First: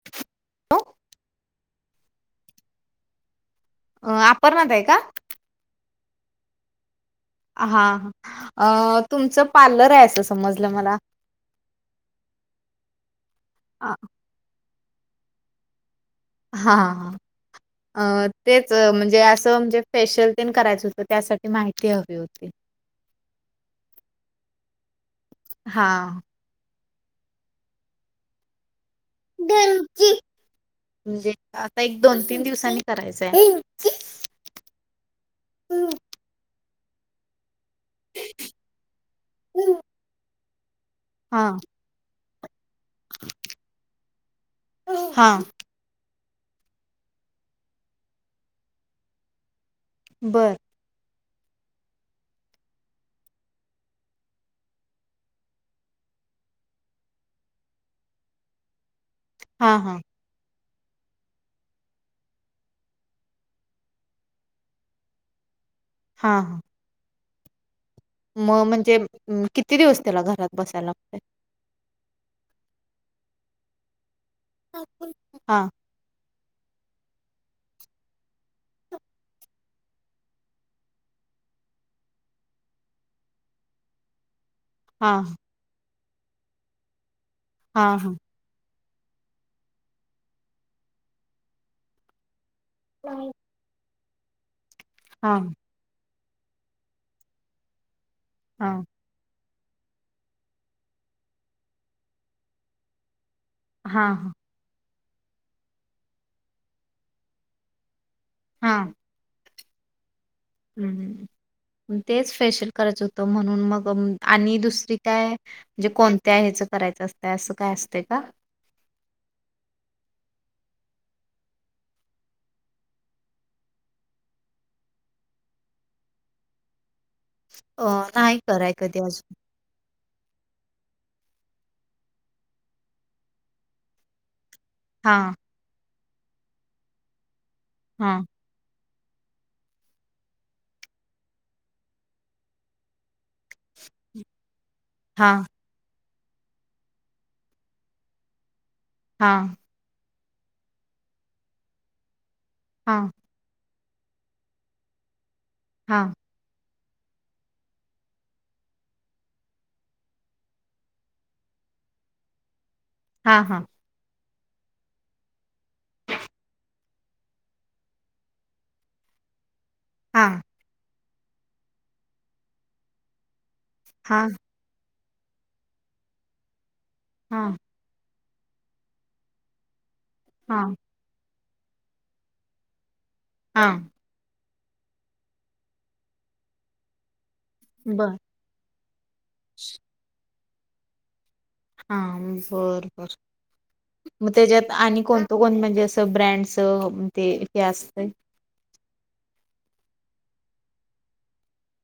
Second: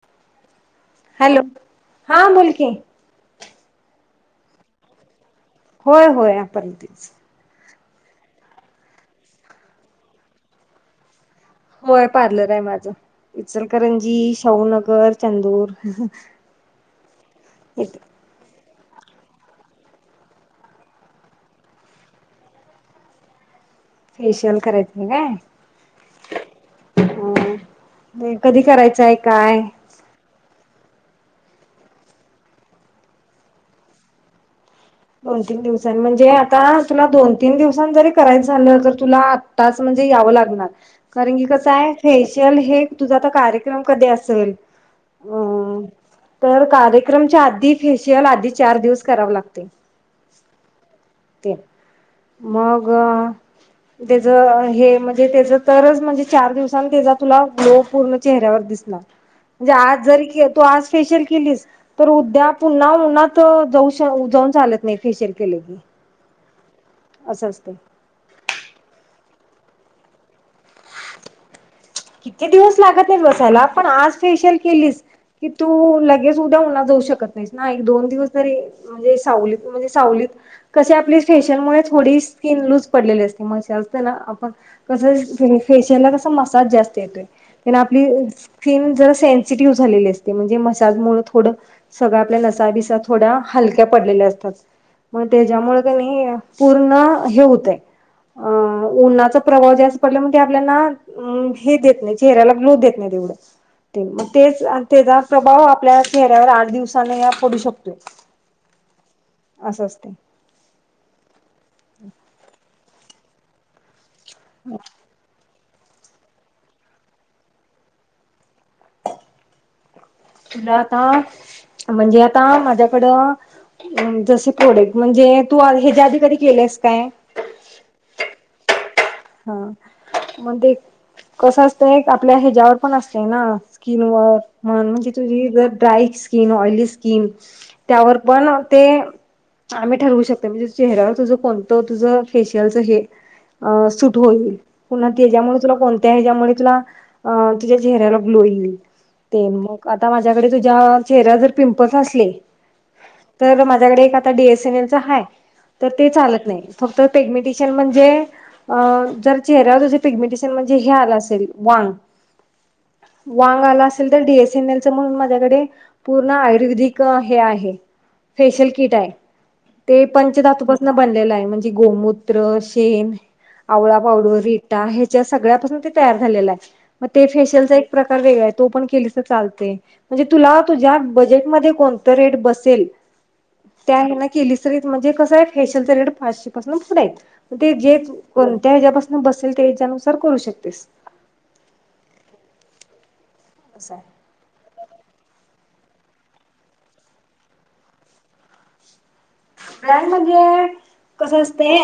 [inaudible] Hello हा बोल की. आं अपर्णा ताई का? होय होय अपर्णा ताईचं हा हा अ तुमचं पार्लर आहे असं समजलं मला. होय पार्लर हाय माझं हा इचलकरंजी, शाहू नगर, चंदूर. हा हा अं तेच म्हणजे असं म्हणजे फेशियल तेन करायचं होतं त्यासाठी माहिती हवी होती. फेशियल करायचय काय? हा हम्म कधी करायचंय? काय [inaudible] म्हणजे आता एक दोन तीन दिवसांनी करायचंय. दोन तीन दिवसांनी म्हणजे आता तुला दोन तीन दिवसांनी जरी करायचं झालं तर तुला आत्ताच म्हण जे यावं लागणार कारण हा की कसं हाय फेशियल हे तुझा आता कार्यक्रम कधी असेल हा अं तर कार्यक्रमच्या आधी फेशियल आधी चार दिवस करावं लागतय. बर ते मंग त्याच हे म्हणजे तेचं तरच म्हणजे चार दिवसान त्याचा तुला ग्लो पूर्ण चेहऱ्यावर दिसणार म्हणजे हा हा आज जरी के तू आज फेशियल केलीस तर उद्या पुन्हा उन्हातं जाऊ श जाऊन चालत नाही फेशियल केलं की हा हा असं असतं म म्हणजे किती दिवस त्याला घरात बसायला लागतय? किती दिवस लागत नाहीत बसायला पण आज फेशियल केलीस की हा तू लगेच तू उद्या उन्हात जाऊ शकत नाहीस ना एक दोन दिवस तरी म्हणजे सावलीत म्हणजे सावलीत कशी आपली फेशियल मुळे थोडी स्किन लूज पडलेली असते मसाज तेनं आपण कस हा फेशियल ला कसं मसाज जास्त येतोय तेन हा आपली हा स्किन जरा सेन्सिटिव्ह झालेली असते म्हणजे मसाजमुळे थोडं सगळं आपल्या नसा बीसा थोड्या हलक्या पडलेल्या असत्यात मग हा त्याच्यामुळे कनी पूर्ण हे व्हतंय हां. उन्हानाचा प्रभाव जास्त पडल्यामुळ ते आपल्याना हे देत नाही चेहऱ्याला ग्लो देत नाही तेवढं. हा ते हा मग तेच त्याचा प्रभाव आपल्या चेहऱ्यावर आठ दिवसान या पडू शकतोय. हां. आसं असतंय. हम हम, म तेच फेशियल करायचं होतं म्हणून मग, आणि दुसरी काय म्हणजे कोणत्या हेचं करायचं असतंय असं काय असतं का? तुला आता म्हणजे आता माझ्याकडं जसे प्रॉडक्ट, म्हणजे तू ह्याच्या आधी कधी केलेस काय? अ नाही कराय कधी अजून. हां, मंग ते कसं असतंय आपल्या ह्याच्यावर पण असतंय ना स्किनवर म्हन, म्हणजे हां तुझी जर ड्राय स्किन, ऑइली स्किन त्यावर हां पण ते आम्ही ठरवू शकतोय, म्हणजे चेहऱ्यावर तुझं कोणतं तुझ फेशियलचं हे सुट होईल, पुन्हा हां त्याच्यामुळे तुला कोणत्या हेच्यामुळे तुला तुझ्या चेहऱ्याला ग्लो येईल. हां तेन मग आता माझ्याकडे तुझ्या चेहऱ्यावर जर पिंपल्स असले हां. तर माझ्याकडे एक आता डी एस एन एल च हाय तर ते हां चालत नाही. फक्त पेगमेटिशयन म्हणजे अ जर चेहऱ्यावर तुझी पिग्मेंटेशन म्हणजे हे आलं असेल वांग हां वांग हां आला असेल तर डी एस एन एल च मंग माझ्याकडे पूर्ण आयुर्वेदिक हे आहे फेशियल किट हाय, ते हां पंचधातू पासन बनलेलं हाय, म्हणजे गोमूत्र, शेन आवळा हां पावडर, रिटा, ह्याच्या सगळ्यापासून ते तयार झालेलं हाय, मग ते हां फेशियलच एक प्रकार वेगळा हाय, तो पण केलीस तर चालतंय, म्हणजे तुला हां तुज्या बजेटमध्ये कोणतं रेट बसेल हां. त्या हेण केलिस तरी म्हणजेच कस फेशेल च रेट पाचशे पासून पुढ आहेत, ते जे बरं कोणत्या हेच्यापासन बसेल त्या हिच्यानुसार करू शकतेस. हां, बर बर. असं हाय. म त्याच्यात आणि कोणतं कोण म्हणजे असं ब्रँडचं ते हे असतंय? ब्रँड म्हणजे कस असतय,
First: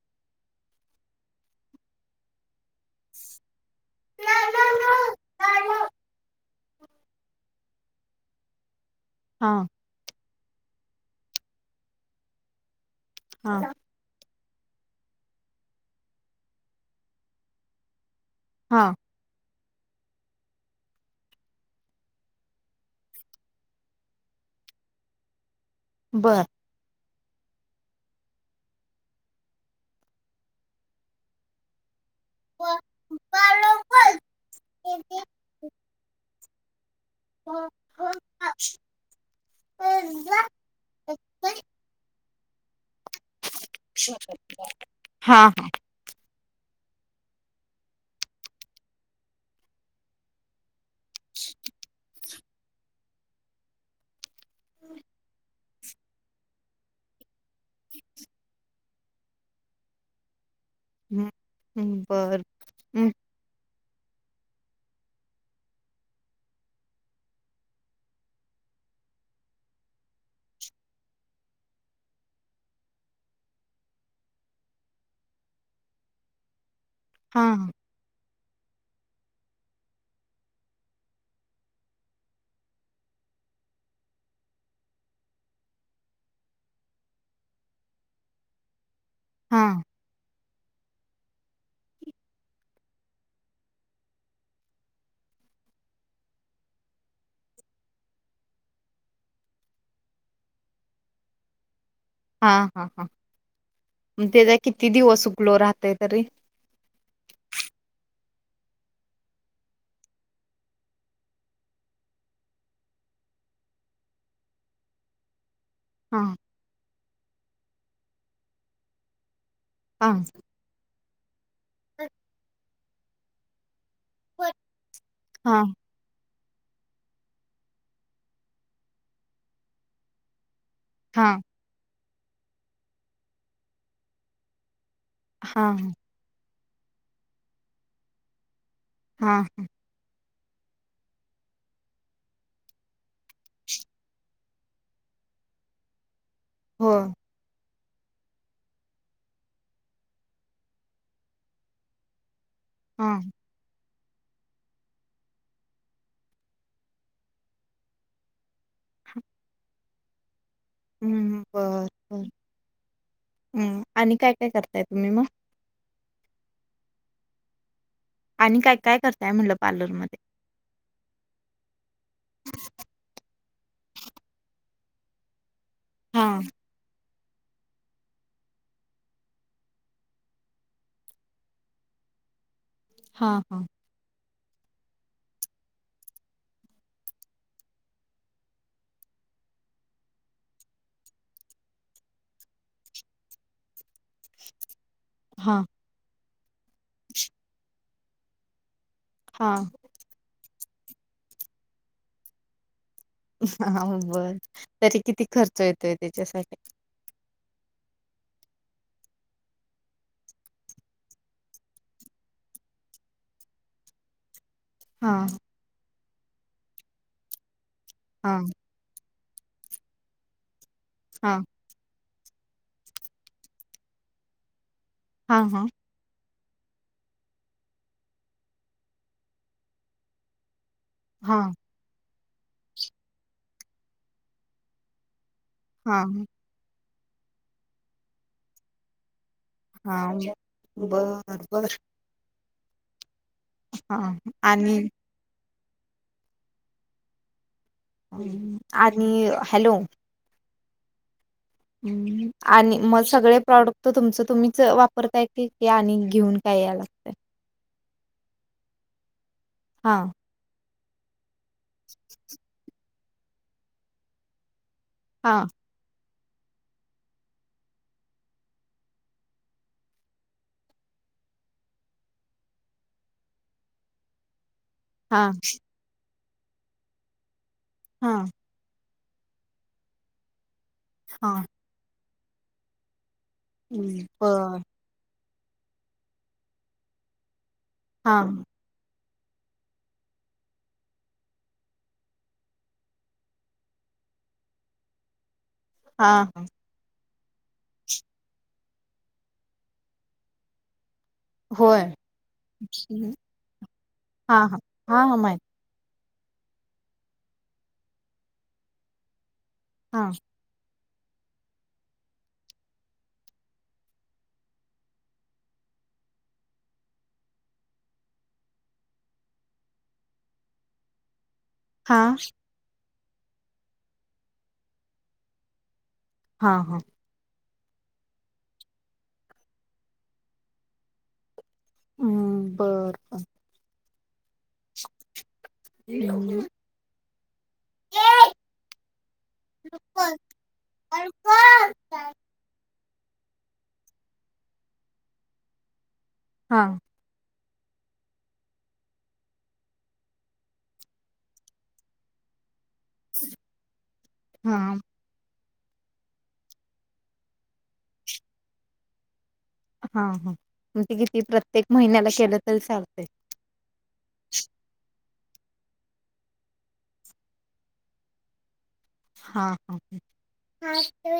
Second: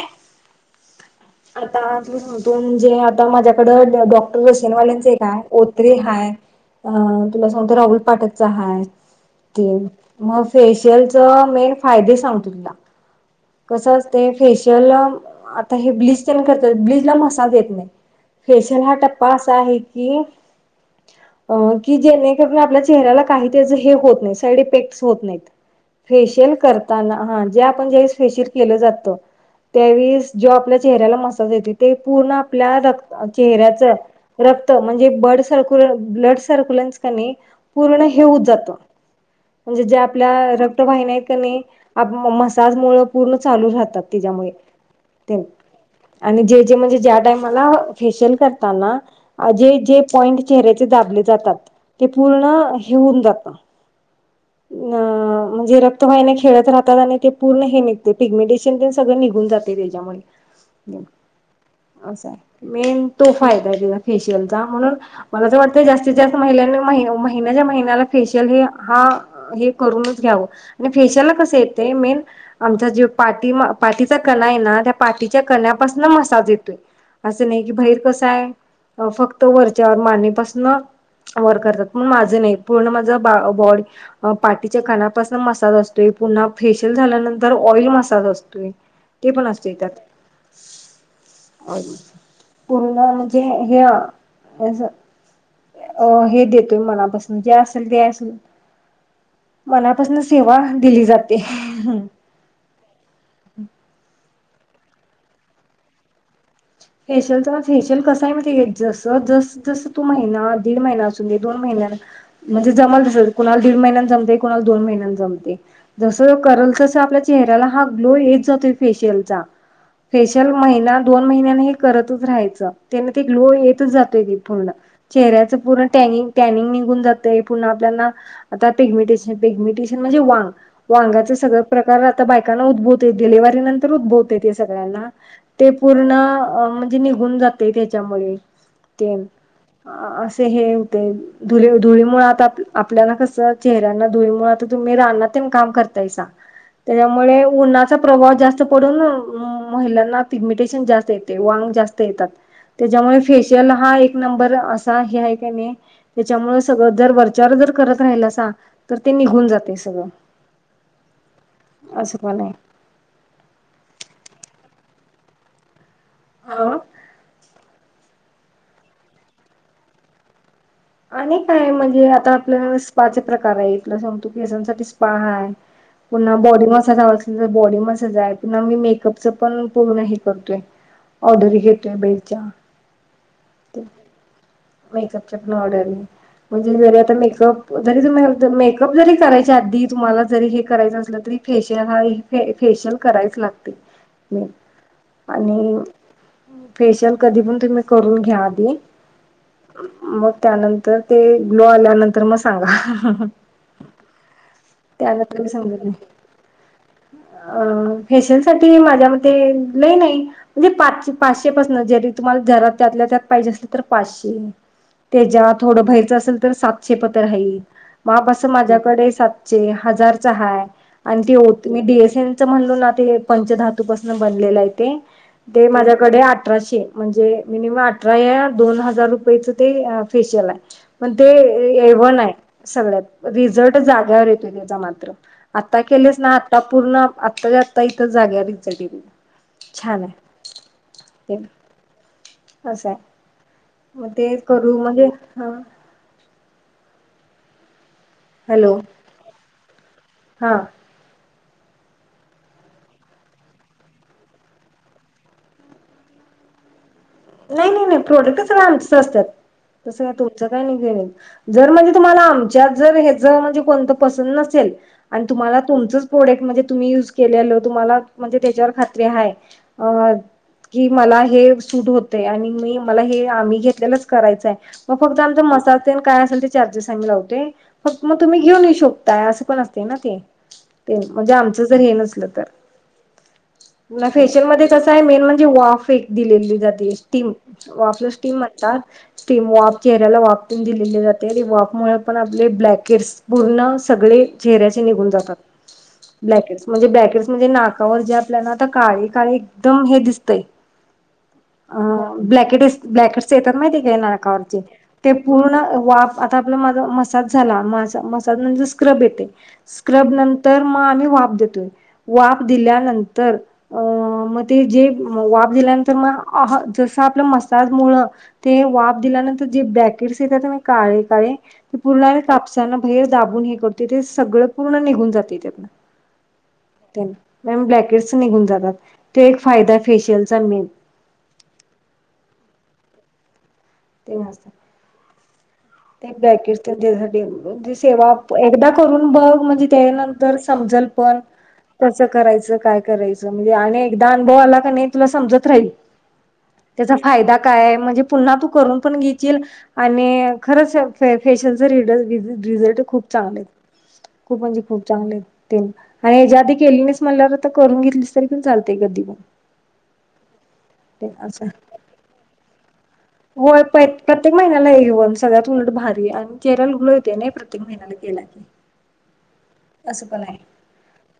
आता तु न जे आता माझ्याकडं डॉक्टर रशियनवाल्यांचे एक हाय, ओत्री हाय अ तुला सांगतो राहुल पाठकच हाय हां तेन. मग फेशियलच मेन फायदे सांगतो तुला. हां तसच ते फेशियल आता हे ब्लच तेन करत्यात ब्लच ला मसाज येत नाही. फेशयल हा हां टप्पा असा आहे की अ की जेणेकरून आपल्या चेहऱ्याला काही हे होत नाही, साईड इफेक्टस होत नाहीत. [inaudible] फेशियल करताना हा जे आपण ज्या वेळीस फेशियल केल जात, त्यावेळीस जो आपल्या चेहऱ्याला मसाज येतोय ते पूर्ण आपल्या रक्त चेहऱ्याचं रक्त म्हणजे ब्लड सर्क्युल ब्लड सर्क्युलनस कनाही पूर्ण हे होत जातं, म्हणजे जे आपल्या रक् रक्तवाहिन्या आहेत की न‌ई आप मसाजमुळ पूर्ण चालू राहतात तिच्यामुळे ते. हां आणि जे जे म्हणजे ज्या टाइमाला फेशियल करताना जे जे पॉइंट चेहऱ्याचे दाबले जातात ते पूर्ण हे होऊन जात अ म्हणजे रक्तवायने खेळत राहतात. ते पूर्ण ते पिगमेंटेशन ते सगळं निघून जाते त्याच्यामुळे. हम हम्म असा बर आहे मेन हम्म तो फायदा आहे तिचा फेशियलचा म्हणून मला तर वाटतं जास्तीत जास्त महिलांनी महिन्याच्या महिन्याला फेशियल हे हा हे करूनच घ्यावं आणि फेशियला कस येतं मेन आमचा जे पाटी पाठीचा कणा आहे ना त्या पाठीच्या कण्यापासन मसाज येतोय. हा असं नाही की बहिर कसं आहे फक्त वरच्यावर माने पासनं वर करतात पण माझं नाही पूर्ण माझा बा बॉडी. अ पाटीच्या कनापासन मसाज असतोय, पुन्हा फेशिल झाल्यानं तर ऑइल मसाज असतोय ते पण हा असते त्यात. पुर्ण म्हणजे हे हे असं. अ हे देतोय मनापासन जे असल ते असल. मनापासन सेवा दिली जाते. हां हा हां म त्याचा किती दिवस गलो राहतय तरी? फेशियल तर फेशियल कस आहे मि जस जस जसं तू महिना दीड महिना असून दे दोन महिन्या म्हणजे जमल तस कुणाला दीड महिन्यात जमते कुणाला दोन महिन्यात जमते. हा जस करल तस आपल्या चेहऱ्याला हा ग्लो येत जातोय फेशियल चा फेशियलचा. हा फेशियल महिना दोन महिन्यानी हे करतच राहायंच त्यांना ते गलो येत जात. चेहरयाचे हा पूर्ण टॅनिंग टॅनिंग निघून जातय पुन्हा आपल्याला आता पेगमिटेशन पिगमिनटेशन म्हणजे वांग. हा वांगाच सगळं प्रकार आता बायकांना उद्भवत य डिलेव्ही नंतर उद्भवतय येते सगळ्यांना. हा ते पूर्ण अ म्हणजे निघून जाते त्याच्यामुळे ते. हा अअ अस हे होते. धुळे धुळी मुळी आपल्याला कस चेहऱ्यांना धुळी मुळ आता तुम्ही राना तेन काम करतायसा. हो त्याच्यामुळे उन्हचा प्रभाव जास्त पडून महिलांना पिगमिटेशन जास्त येते. वांग जास्त येतात हा त्याच्यामुळे फेशियल हा एक नंबर असा हे आहे का नाही. त्याच्यामुळ सगळं जर वरचार जर करत राहील असा तर ते निघून जाते सगळं. हम् हम बरं असं पण आहे बर आणि काय काय करताय तुम्ही मग? हो. आणि काय काय करताय म्हणटलं पार्लरमध्ये? आणि काय म्हणजे आता आपल्या स्पाचे प्रकार आहे इथलं सगतो केसांसाठी स्पा हाय. हा पुन्हा बॉडी मसाज आ पुन्हा बॉडी मसाज आहे पुन्हा मी मेकअपच पण पूर्ण हे करतोय. ऑर्डर घेतोय बेरचा. हा हा. मेकअपच्या पण ऑर्डर म. म्हणजे जरी आता मेकअप जरी तुम्ही मेकअप जरी करायचे आधी तुम्हाला जरी हे करायचं असलं तरी. फेशियल हा फेशियल करायच लागते. मी हा आणि फेशियल कधी पण तुम्ही करून घ्या आधी. हा. मग त्यानंतर ते ग्लो आल्यानंतर मग सांगा. हा बरं तरी किती त्यानंतर मी खर्च समजत येतोय नाही यच्यासाठी? अ फेशिल साठी माझ्या मते लय नाही. म्हणजे पाचशे पाचशे पाासन जरी तुम्हाला जरा त्यातल्या त्यात पाहिजे असंल तर पाचशे. हा त्याच्या थोडं भईरच असेल तर सातशे पतर आहीत माप हा असं माझ्याकडे स.. च हजारच हाय आणि हा त्यो मी डीएस एन चं म्हणलो ना ते पंचधातूपासून बनलेलं आहे ते. हा हा ते माझ्याकडे अठराशे म्हणजे मिनमम अठरा दोन हजार रुपयंच ते अ फेशिअल आहे पण ते.. हा ए वन आहे सगळ्यात, रिझल्ट जाग्यावर येतोय त्याचा मात्र आता हा केलेच ना.. आता पूर्ण आत्ताच्या आता इथं जाग्यावर रिझल्ट हा बरं बरं अस स आहे. हा आणि हा.. आणि हॅलो! हां! हम्म आणि मग सगळे प्रॉडक्ट तुमचं तुम्हीच वापरताय क आणि घेऊन काय याय लागतंय. नाही नाही नाही प्रोडक्ट सगळे आमचं असतात हा तसं तुमचं काही नाही घेउन यायचं. जर म्हणजे तुम्हाला आमच्यात जर हच म्हणजे कोणतं पसंत नसेल आणि हा तुम्हाला.. तुमचच प्रोडक्ट म्हणजे तुम्ही युज केलेल तुम्हाला म्हणजे त्यांच्यावर खात्री आहे. कि मला हे सूट होत.. आणि मी मला हे आम्ही घेतलेलंच करायचंय मग फक्त हा आमचा मसाज.. काय असल ते चार्जेस आम्ही लावतोय, फक्त हा मग तुम्ही घेऊन ये शकताय अस पण असते ना ते. ते म्हणजे हा आमचं जर हे नसल तर फेशिअल बर मध्ये क मेन म्हणजे वाफ एक दिलेली जाते स्टीम वाफला हा स्टीम म्हणतात. ते स्टिम वाफ चेहऱ्याला वाफ प दिलेली जाते वाफ मुळे पण आपले ब्लॅकेटस पूर्ण सगळे चेहऱ्याचे निघून जातात. हा ब्लॅकेट्स म्हणजे ब्लॅकेटस म्हणजे नाकावर जे आपल्याला आता काळे काळे एकदम हे दिसतंय अ होय ब्लॅकेटस ब्लॅकेटस येतात माहिती का हा हा नाकावरचे हा ते हा माहित पूर्ण वाफ आता आपला माझा मसाज झाला मसाज नंतर स्क्रब येते, हा स्क्रब न तर मग आम्ही वाप देतोय. वाफ दिल्यानंतर अ मग ते जे वाफ दिल्यानंतर मग.. अहा जसं आपलं मसाज मुळं- ते वाफ दिल्यानंतर जे बॅकेट्स येत त्या म काळे काळे ते पूर्ण हा आणि कापसाना भाहेर दाबून हे करतोय ते सगळं पूर्ण निघून जाते त्यात. हा हा म ब्लॅकेट निघून जातात, तो एक फायदा फेशियलचा मेन. हम्म बरं बर ते ते ब्रॅकेट बर तेन निघून म्हणे सेवा एकदा करून बघ म्हणजे त्यानंतर समजल पण. कसं करायचं काय करायचं म्हणजे आणि एकदा अनुभव आला का नाही तुला समजत राहील. हा! त्याचा फायदा काय म्हणजे पुन्हा तू करून पण घेचील आणि खरंच फेशल रिज- रिझल्ट खूप चांगले आहेत, खूप हा मणजे हा खूप चांगले आहेत. तीन, आणि हज्या आधी केली नाहीस म्हणल्यावर आता करून घेतलीस तरी पण चालतय कधी पण. हा हा, म्हणते कि ती असं प्रत्येक महिन्याला केलं तरी चालतय. होय, प्रत्येक महिन्याला घेऊन सगळ्यात उलटं भारी, आणि चेहर्याला ग्लो येतय नाही प्रत्येक महिन्याला केला हां. असं पण आहे,,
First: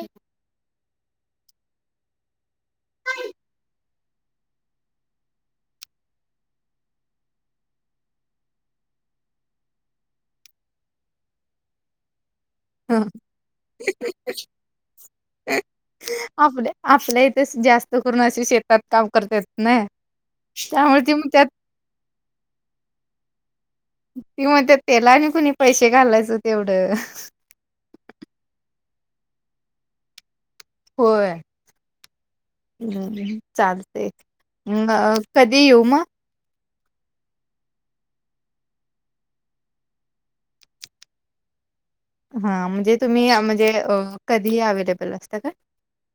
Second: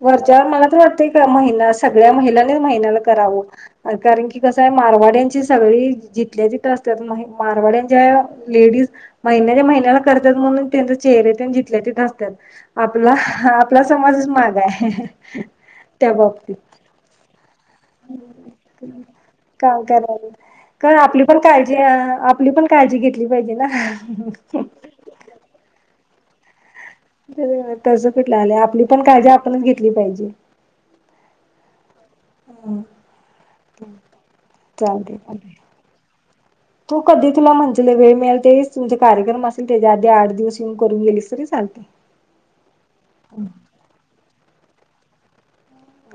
वरच्यावर मला तर वाटतय का महिना असं सगळ्या महिलांनी महिन्याला करावं. कारण की कसंय, मारवाड्यांची सगळी जिथल्या तिथं असत्यात,, मारवाड्यांच्या लेडीज महिन्याच्या महिन्याला करत्यात म्हणून त्यांचे चेहरे तेन जिथल्या तीथं आसत्यात. आपला, हा आपला समाजच मागं आय त्या बाबतीत. आपल्या आपल्या इथेच जास्त करून अशे शेतात काम करत्यात नाई,, त्यामुळे ते म्हणत्यात -जे आपली पण काळजी घेतली पाहिजे ना. ती म्हणत्यात, तेला आणि कुणी पैशे घालायचं तेवढं. तसं कुठलं आलं, आपली पण काळजी आपणच घेतली पाहिजे. होय. हम्म, चालतय,, चालते कधी येऊ मग? तू कधी तुला म्हणज वेळ मिळेल तेच, तुमचे कार्यक्रम असेल त्याच्या आधी आठ दिवस येऊन, करून गेलीस तरी चालतंय. हा म्हजे तुम्ही, म्हजे अ कधीही अवे्लेबल असता का?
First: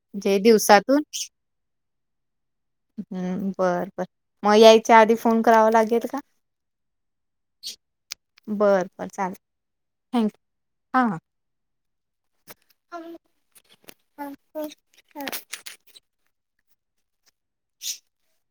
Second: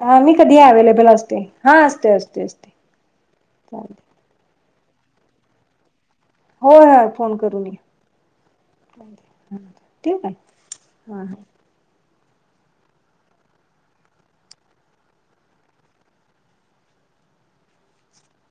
हा मी म्हणजे कधी दिवसातून? अवे्लेबल असतोय,, हा असतोय असतोय असतोय. हम्म बर बर,, मग यायच्या आधी फोन करावा लागेल का? होय ह फोन करून या. बर बर चालेल,, ठीक आहे थँंक्यू,, हा हा. [unintelligible] [inaudible]